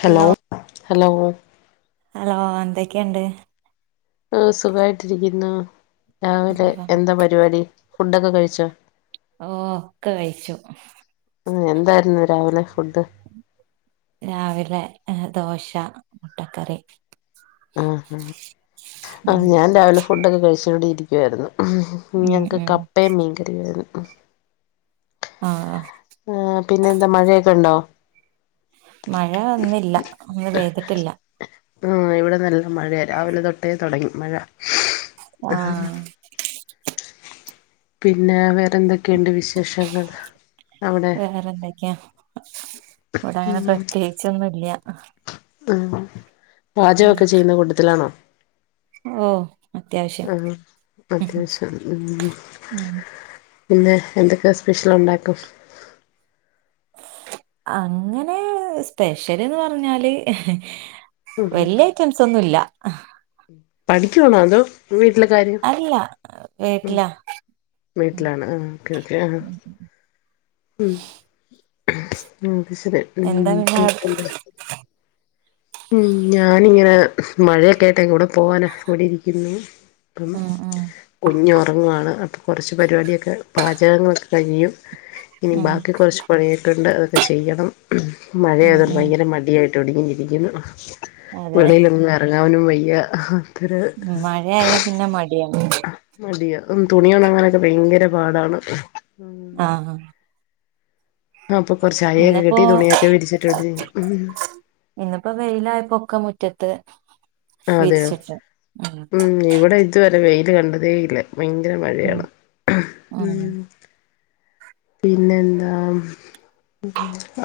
Hello hello hello എന്തൊക്കെയിണ്ട് ആ സുഖായിട്ടിരിക്കുന്നു രാവിലെ എന്താ പരിപാടി ഫുഡ് ഒക്കെ കഴി ച്ഛ ഓ ഒക്കെ കഴിച്ചു ആ എന്തായിരുന്നു രാവിലെ ഫുഡ് രാവിലെ ദോശ മുട്ടക്കറി ആ ആ ഉം ഞാൻ രാവിലെ ഫുഡൊക്കെ കഴിച്ചോണ്ടരി ഒക്കെയായിരുന്നു ഉം ഞങ്ങൾക്ക് ഉം കപ്പയയും മീൻകറിയും ആയിരുന്നു ആ ആ പിന്നെ എന്താ മഴയൊക്കെ ഉണ്ടോ മഴ ഇന്നില്ല ഇന്ന് പെയ്തിട്ടില്ല ഉം ഇവിടെ നല്ല മഴയാ രാവിലെ തൊട്ടേ തുടങ്ങി മഴ ആ പിന്നെ വേറെന്തൊ വേറെന്തൊക്കെയാ ഇവിടെ അങ്ങനെ പ്രത്യേകിച്ചൊന്നുംല്ല ആ പാചകൊക്കെ ചെയ്യുന്ന കൂട്ടത്തിലാണോ ഓ അത്യാവശ്യം ആഹ് അത്യാവശ്യം ഉം പിന്നെ എന്തൊക്കെ സ്പെഷ്യൽ ഉണ്ടാക്കും അങ്ങനെ സ്പെഷ്യല് എന്ന് പറഞ്ഞാല് വലിയ ഐറ്റംസ് ഒന്നുമില്ല പഠിക്കയാണോ അതോ വീട്ടിലെ കാര്യം അല്ല വീട്ടിലാ വീട്ടിലാണ് ആ ഓക്കെ ഓക്കെ ആ ഉം അത്ശരി എന്താ പിന്നെ പിന്നെന്ത മഴയൊക്കെയായിട്ട് എവിടെ പോവാനാ ഇവിടെ ഇരിക്കുന്നു അപ്പം ഉം ഉം കുഞ്ഞു ഉറങ്ങുവാണ് അപ്പം കുറച്ച് പരിപാടിയൊക്കെ പാചകങ്ങളൊ കയ്യും ഇനി ഉം ബാക്കി കുറച്ച് പണിയൊക്കെണ്ട് ചെയ്യണം ഉം മഴയതൽ ഉം ഭയങ്കര മടിയായി ട [unintelligible] നിക്കുന്നു അതെ വെളിയിലന്നും ഇറങ്ങാനും വ യാ അഹ് മഴയായ പിന്നെ മടിയാ ഉ തുണി ഒണാങ്ങാനൊക്കെഭയങ്കര പാടാണ് ആഹ് ആ ആ അപ്പൊ കൊറിച്ച്അയെക്കെ കെട്ടി തുണിയൊക്കെ വിരിച്ചിട്ട് എവി ഒക്ക മുറ്റത്ത് അതെയോ ഉം ഇവിടെ ഇതുവരെ വെ ത് കണ്ടതേ ഇല്ല ഭയങ്കര ഉം മഴയാണ് ഉം ആ ഉം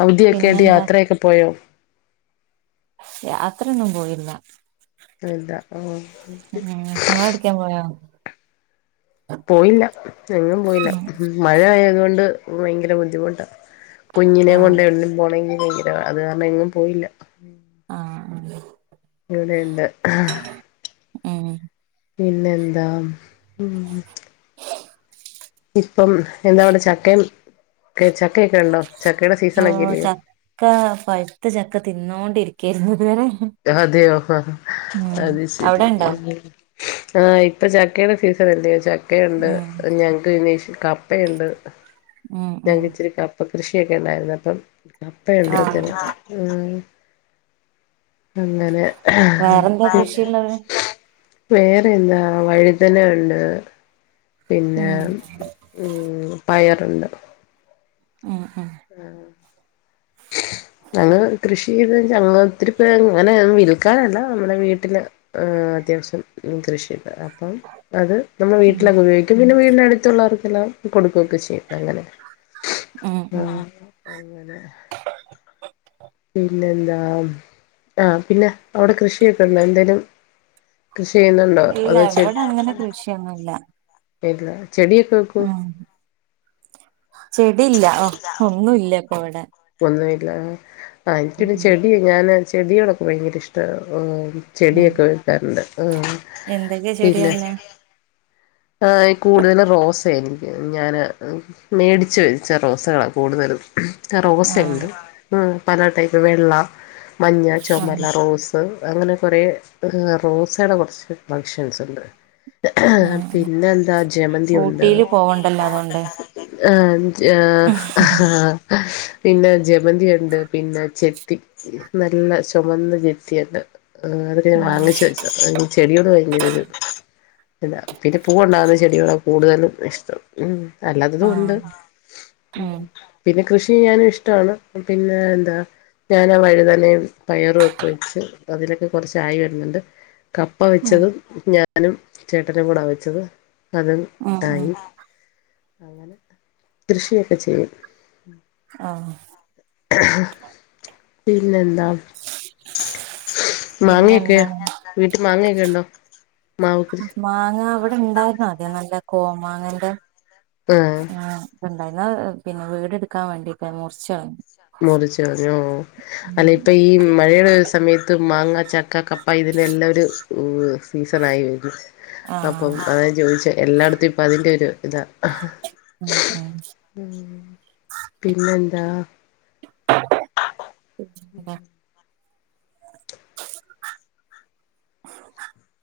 അവധിയൊക്കെ യിട്ട് പിന്നെന്താ യാത്രയൊക്കെ പോയോ യാത്രന്നും പോയില്ല അതാ ആ ഉം നിങ്ങളെവിടേക്കേലും പോയോ പോയില്ല എങ്ങും പോയില്ല ഉം മഴ ആയതോണ്ട് ഭയങ്കര ബുദ്ധിമുട്ടാ കുഞ്ഞിനെ ആഹ് കൊണ്ട് എവിടേലും പോണെ അത് കാരണം എങ്ങും പോയില്ല ആ അത് ഇവിടെണ്ട് ഉം പിന്നെന്താ ഉം ഇപ്പം എന്താവിടെ ചക്കയൊക്കെ ഉണ്ടോ? ചക്കയുടെ ഓ സീസണൊക്കെ ഇല്ലയോ പഴുത്ത ചക്ക തിന്നോണ്ടിരിക്കുവായിരുന്നു അതെയോ ഉം അത് ശരി അവിടെ ഇണ്ടോ ആഹ ഇപ്പൊ ചക്കയുടെ സീസ് അത് എന്തേച്ചാല് എന്തെക്കെണ്ട് ഉം ഞങ്ങക്ക് അന്വോഷി- കപ്പയുണ്ട് ഉം ഞാൻ ഉം ഇച്ചിരിക്ക കപ്പ- കൃഷിയൊക്കെ ഉണ്ടായിരുന്നു അപ്പം കപ്പ എവിടെത്ത ആഹ് അങ്ങനെ വേറെന്താ പിന്നെ കൃഷിയുള്ളത് വേറെ എന്താ വഴുതന ഉണ്ട്- പിന്നെ ഉം പയർ ഉണ്ട് [inaudible] ആ ആ ഞങ്ങള് കൃഷി ചെയ്ത്, ഒത്തിരി പേ ഇങ്ങനെ വിൽക്കാനല്ല നമ്മുടെ വീട്ടില് അത്യാവശ്യം കൃഷി അപ്പം അത് നമ്മൾ ഉം വീട്ടിലൊക്കെ ഉപയോഗിക്കും പിന്നെ വീടിന അടുത്തുള്ളവർക്ക് ഇതെല്ലാം കൊടുക്കുകയൊക്കെ ചെയ്യും അങ്ങനെ [inaudible] ഉം ഉം ആഹ് ഇല്ല ഇല്ല ആ പിന്നെ അവിടെ കൃഷിയൊക്കെഉണ്ടോ എന്തേലും കൃഷി ചെയ്യുന്നുണ്ടോ ഇല്ല ഇവിടെ അങ്ങനെ കൃഷിയൊന്നുല്ല [unintelligible] ഇല്ല ചെടിയൊക്കെ വെക്കുവോ ചെടില്ല ഒന്നുംല്ലപ്പോവിട അല്ല എനിക്ക്കോരു ചെടിയ ഞാൻ ചെടികളൊക്കെ ഭയങ്കര ഇഷ്ട്ടമായിരുന്നു ഉം ചെടിയൊക്കെ വെക്കാറുണ്ട് ആഹ എന്തൊക്കെ പിന്നെ ചെടിയല്ലേ കൂടുതലും റോസയ എനിക്ക് ഞാന് മേടിച്ച വച്ച റോസകളാണ് കൂടുതലും ആഹ് റോസയുണ്ട് പല ടൈപ്പ് വെള്ള മഞ്ഞ ചുമന്ന ആഹ് റോസ് അങ്ങനെ കുറേ റോസയുടെ കുറച്ച് ഫങ്ഷൻസ് ഇണ്ട് ആ പിന്നെ എന്താ ജമന്തി ഉണ്ട് പോവണ്ടല്ലോ അതുകൊണ്ട് ആ പിന്നെ ജമന്തി ഉണ്ട് പിന്നെ ചെത്തി നല്ല ചുമന്ന ചെത്തിയണ്ട് ആ അതൊക്കെ ഞാൻ ഉം വാങ്ങിച്ച വെച്ച ചെടിയോട് ഭയങ്കര ഒരു ഇല്ല പിന്നെ പൂ ഉണ്ടാവുന്ന ചെടികളെ കൂടുതലും ഇഷ്ടം ഉം അല്ലാതും ആഹ് ഉണ്ട് ഉം പിന്നെ കൃഷി ഞാനും ഇഷ്ടമാണ് പിന്നെ എന്താ ഞൻ വഴുതന പയറുമൊക്കെ വെച്ച് അതിലൊക്കെ കുറച്ചായി വരുന്നുണ്ട് കപ്പ ഉം വെച്ചത് ഞ ഞാനും ചേട്ട ട്ടനും കൂടാ വെച്ചത് അതെൻ ഉം ഉം ആയി കൃഷിയൊക്കെ ചെയ്യും ആ പിന്നെ പിന്നെ മാങ്ങൊക്കെ എന്താണ് വീട്ടിൽ മാങ്ങൊക്കെ ഉണ്ടോ മാവ് കൃഷി മാങ്ങ ഉണ്ടായിരുന്നുതെ നല്ല കോമാങ്ങാ ന്റെ ആ ണ്ടായി പിന്നെ വീടെടുക്കാൻ വേണ്ടിയിട്ട് മുറിച്ചൾ മുറിച്ച് കളഞ്ഞോ അല്ല ഇപ്പൊ ഈ മഴയുടെ സമയത്ത് മാങ്ങ ചക്ക ക്കൊ - അപ്പ ഇതിന്റെ എല്ലാം ഒരു സീസൺ ആയി വരും അപ്പം ആഹ് അത ചോദിച്ച എല്ലായിടത്തും ഇപ്പ അതിന്റെ ഒരു ഇതാ ഉം ഉം പിന്നെ എന്താ [inaudible]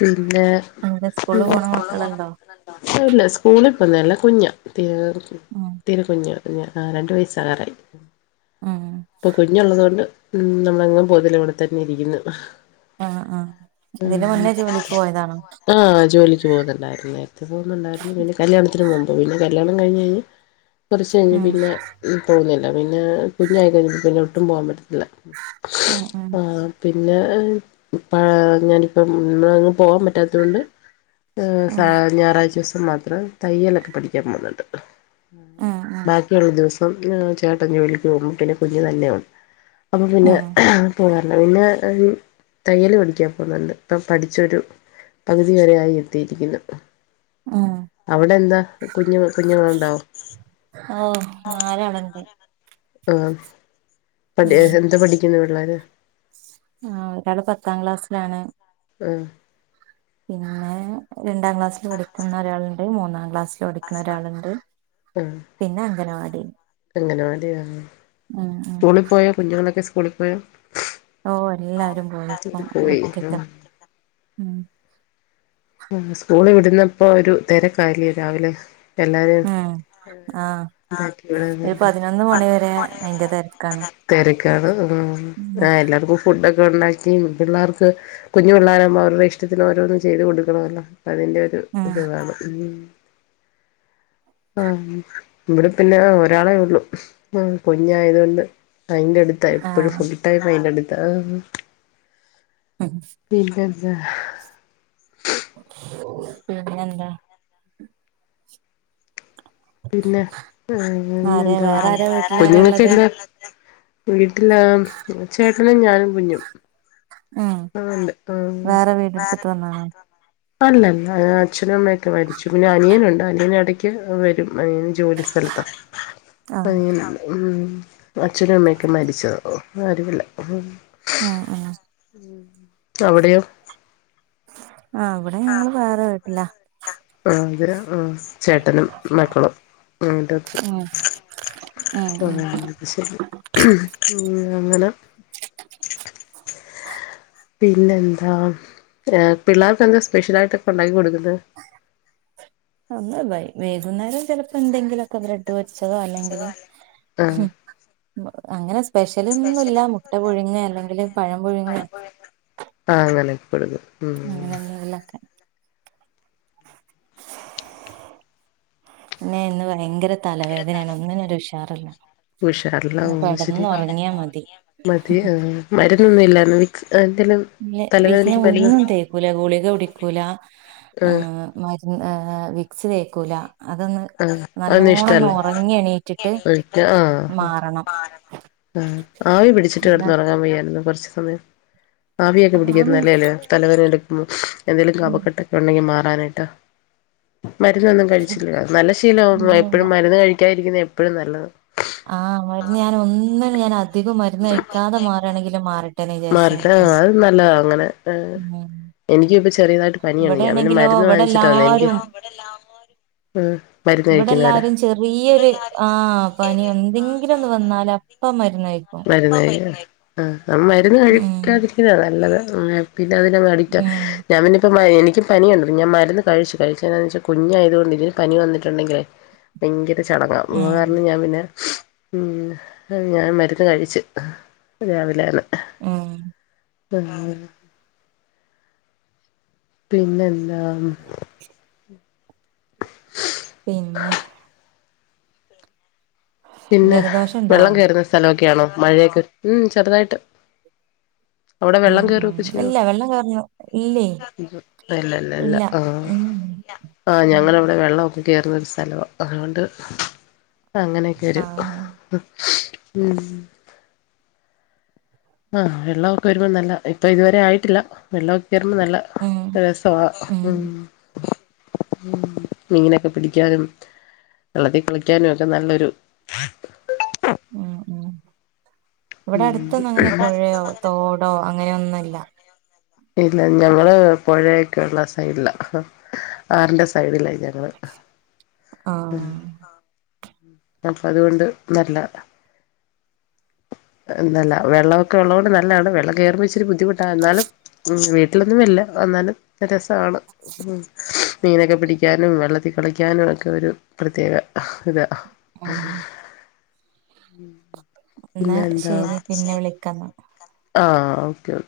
പിന്നെ എന്താ സ്കൂളിൽ പോണ മക്കളുണ്ടോ [unintelligible] ല്ല സ്കൂളിൽ ഇ പോന്നല്ല കുഞ്ഞ ഉം തീരെ കുഞ്ഞാ ആ രണ്ടു വയസാകറായി ഉം ഇപ്പൊ കുഞ്ഞുള്ളത് കൊണ്ട് ഉം നമ്മളങ്ങങ് പൊന്നില്ലേ ഇവിടെ തന്നെ ഇരിക്കുന്നു ആ ആ ഇതിന് മുന്നേ ജോലിക്ക് പോയതാണോ ആ ജോലിക്ക് പോകുന്നുണ്ടായിരുന്നു നേരത്തെ പോകുന്നുണ്ടായിരുന്നു പിന്നെ കല്യാണത്തിന് മുമ്പ് പിന്നെ- കല്യാണം കഴിഞ്ഞ് കഴിഞ്ഞ് - കുറച്ച് കഴിഞ്ഞ് ഉം പിന്നെ മ്മ് പോന്നില്ല- പിന്നെ കുഞ്ഞയികയിഞ്ഞപ്പേൾ പിന്നെ ഒട്ടും പോകവാൻ പറ്റ- ഉം ഉം ആ പിന്നെ പിന്നെ ഇപ്പ ഞാനിപ്പം- നമ്മ അങ്ങ് പോവാൻ പറ്റാത്ത കൊണ്ട്- ഉം ഞായറാഴ്ചിവസം മതി- തയ്യലൊക്കെ പഠിക്കാൻ പോകുന്നുണ്ട് ഉം ബക്കിയുള്ള ദിവസം ഇപ്പം ചേട്ടൻ ജോലിക്ക്പോകുമ്പോൾപിന്നെ കുഞ്ഞ് തന്നെയാകും അപ്പോൾ ഉം പിന്നെ ഉം പോ- പിന്നെ തയ്യല് പഠിക്കാൻ പോകുന്നുണ്ട് ഇപ്പം പഠിച്ചൊരു പകുതി വരെ ആയി എത്തിയിരിക്കുന്നു ഉം അവിടെ എന്താ കുഞ്ഞു കുഞ്ഞുങ്ങള് ഉണ്ടാവും ഓ നാലാളുണ്ട് ആ പഠ ഉം എന്താ പഠിക്കുന്ന പിള്ളരെ ആ ഒരാള് പത്താം ക്ലാസ്സിലാണ്- ആ പിന്നെ രണ്ടാം ക്ലാസ്സിൽ പഠിക്കുന്ന ഒരാൾ മൂന്നാംക്ലാസ്സ്‌ ഓടിക്കുന്ന ഒരാളുണ്ട് പിന്നെ അഗ നവാടി അങ്ങനവാടിയ ഉം ഉം സ്കൂളിൽ പോയാ കുഞ്ഞുങ്ങളൊക്കെ- സ്കുളിപ്പോയ ഓ എല്ലാരും പോയിപ്പോ പോയി ഒറ്റക്ക ഉ ആ സ്കൂള് ഇടുന്നപ്പോൊ ഒരു തിരക്കാലി രാവിലെ എല്ലാരും ഉം ആ ഒരു പതിനൊന്ന് മണി വരെ അയിന്റെ തിരക്കാണ് തിരക്കാണ് ഉം ആ എല്ലാർക്കും ഫുഡക്കെ ഉണ്ടാക്കി പിള്ളേർക്ക് കുഞ്ഞു പിള്ളാരം അവരുടെ ഇഷ്ടത്തിന് ഓരോന്നും ചെയ്ത് കൊടു- ണമല്ലേ അതിന്റെ ഒരു ഉം ഇതുകാണു മ്മ് ആ ഇവിടെ പിന്നെ ഒരാളേ ഉള്ളു ആ കുഞ്ഞയത് കൊണ്ട് അതിന്റെ അടുത്ത് ആ എപ്പോഴും ഫുൾ ടൈം അതിന്റെറടുത്ത് [inaudible] [inaudible] [inaudible] [unintelligible] [unintelligible] പിന്നെ എന്താ [inaudible] ആരെ വേറെ ആരാ വീട്ടിലാരാ ഉള്ളത് [unintelligible] ഞാനും കുഞ്ഞു ഉം വേറെ വീട് എടുത്തിട്ട് വന്ന അല്ലല്ല അച്ഛനും അമ്മയൊക്കെ മരിച്ചു പിന്നെ അനിയനുണ്ട് അനിയന് ഇടയ്ക്ക് വരും അനിയ.. ജോലി സ്ഥലത്ത ആ അനിയൻ [unintelligible] അച്ഛനും അമ്മയൊക്കെ മരിച്ചോ ഓ ആരുമില്ല ഉം ഉം അവിടെയോ ആ ഇവിടെ ഞങ്ങള്‌ വേറെ വീട്ടിലാ [unintelligible] അ ചേട്ടനും മക്കളും ഉം ഉം ഉം [unintelligible] [inaudible] അങ്ങനെ പിന്നെ എന്താ എ പിള്ളേർക്കെന്ത സ്പെഷ്യലായിട്ടൊക്കെ ഉണ്ടാക്കി കൊടുക്കുന്നു [unintelligible] വൈകുന്നേരം ചിലപ്പോ എന്തെങ്കിലുവൊക്കെ ബ്രെഡ് [unintelligible] അല്ലെങ്കില് അങ്ങനെ സ്.. പഴം പുഴുങ്ങേ ആ അങ്ങനെ [inaudible] അങ്ങനൊന്നും അല്ലക്ക പിന്നെ ഇന്ന് ഭയങ്കര തലവേദനയാണ് ഒന്നിനൊരു ഉഷാറില്ല ഉഷാറില്ല ഓ ശരി കെടന്നൊറങ്ങിയാ മതി മതി മരുന്നൊന്നുംല്ലാന്ന് നിക്ക്.. [unintelligible] ഒന്നും തേക്കൂല ഗുളിക കുടിക്കൂല കുടിക്കൂല ആ ആഹ് മരുന്ന് ആ.. വിക്സ് വേക്കൂല ആ അതൊന്നും ഇഷ്ടല്ല എണീറ്റിട്ട് ആ ആ മാറണം ആവി പിടിച്ചിട്ട് അതാ കിടന്ന് ഉറങ്ങാൻ വയ്യായിരുന്നോ കുറച്ച് സമയ ആവിയൊക്കെ പിടിക്കുന്ന ആഹ് നല്ല അല്ലയോ തലവേദന എടു.. ഉം എന്തങ്കിലും ഉം കഫക്കെട്ട് ഉണ്ടെങ്കിൽ മാറും [unintelligible] മരുന്നൊന്നും കഴിച്ചില്ല നല്ല ശീല ഇല്ലില്ല. എപ്പോഴും മരുന്ന് കഴിക്കാൻ രിക്കുന്നത് എപ്പോഴും നല്ലത ആ [unintelligible] ഞാൻ ഒന്ന് ന [unintelligible] അധികം മരുന്ന് കഴിക്കാതെ മാറാണെങ്കിലും മാറിട്ടെന്ന് വിചാരിച്ചു മാറട്ടെ നിൽക്ക അത് നല്ലതാ അങ്ങനെ ആഹ് എനിക്കും ഇപ്പ ചെറിയതായിട്ട് പനിയുണ്ട് ഞാൻ പിന്നെ ഇവിടെയാണെങ്കിലോ മരുന്ന് വാങ്ങിച്ചിട്ടാ വന്നേ എനിക്ക് ഇവിടെല്ലാരും ഉം മരുന്ന് ഇവിടെ കഴിക്കുന്നവരാ എല്ലാരും ചെറിയൊരു ആ പനി എന്തെങ്കിലും ഒന്ന് വന്നാല് അപ്പ മരുന്ന് കഴിക്കും [unintelligible] [inaudible] ആ ആ മരുന്ന് ഉം കഴിക്കാതിരിക്കുന്നതാ നല്ലത് [unintelligible] പിന്നെ അതിന അഡിക്ട് ആ ഉം ഞാൻ പിന്നെ ഇപ്പോം എനിക്ക് പനിയുണ്ട് ഞാൻ മരുന്ന് കഴിച്ചു കഴിച്ചതാെന്ന് വെച്ചാൽ കുഞ്ഞു ആയത്കൊണ്ട് ഇതിന് പനി വന്നിട്ടുണ്ടെങ്കിൽ ഭയങ്കര ചടങ്ങാ അത് ഉം കാരണം ഞാൻ പിന്നെ ഉം ഞാൻ മരുന്ന് കഴിച്ച് രാവിലെയാണ് ഉം [unintelligible] പിന്നെന്താ പിന്നെ പിന്നെ ജലദോഷണ്ടോ? വെള്ളം കയറുന്ന സ്ഥലമൊക്കെ ക്കെ ആണോ മഴയൊക്കെ ഉം ചെറുതായിട്ട് അവിടെ ഉം വെള്ളം ഉം കേറൊക്കെ ചെയ്യോ ഇല്ല വെള്ളം കേറുന്നു ഇല്ലേ ലല്ലല്ല ഇല്ല ഉം ആ ഉം ഞങ്ങളവിടെ വെള്ളൊക്കെ കേറുന്നൊരു സ്ഥലവ അതുകൊണ്ട് അങ്ങ ഒരു ആഹ് ഉം ആ വെള്ളമൊക്കെ വരുമ്പോൾ നല്ല ഇപ്പൊ ഇതുവരെ ആയിട്ടില്ല വെള്ള [unintelligible] നല്ല ഉം രസവാ ഉം മ് മീനൊക്കെ പിടിക്കാനും വെള്ളത്തി കുളിക്കാനും ഒക്കെ നല്ലൊരു ഉം ഉം ഇവിടെ ഉം അടുത്തൊന്ന അങ്ങനെ പുഴയോ തോടോ അങ്ങനെയൊന്നും ഇല്ല ഇല്ല ഞങ്ങള് പുഴയൊക്കെള്ള സൈഡില ആറിന്റെ സൈഡില ഞ ആ അപ്പം അതുകൊണ്ട് നല്ല എന്തല്ല വെള്ളമൊക്കെ ഉള്ളതോണ്ട് നല്ലതാണ് വെള്ള കേറുമ്പോ ഇച്ചിരി ബുദ്ധിമു ട്ടാ എന്നാലും വീ വീട്ടിലൊന്നുമില്ല എന്നാലും രസമാണ് മീനൊക്കെ പിടിക്കാനും വെള്ളത്തിൽ കളിക്കാനും ഒക്കെ ഒരു പ്രത്യേക ഇതാ ആ മ് എന്നാ ശരി പിന്നെ വിളിക്കന്ന ആ ഓക്കേ ഓക്കേ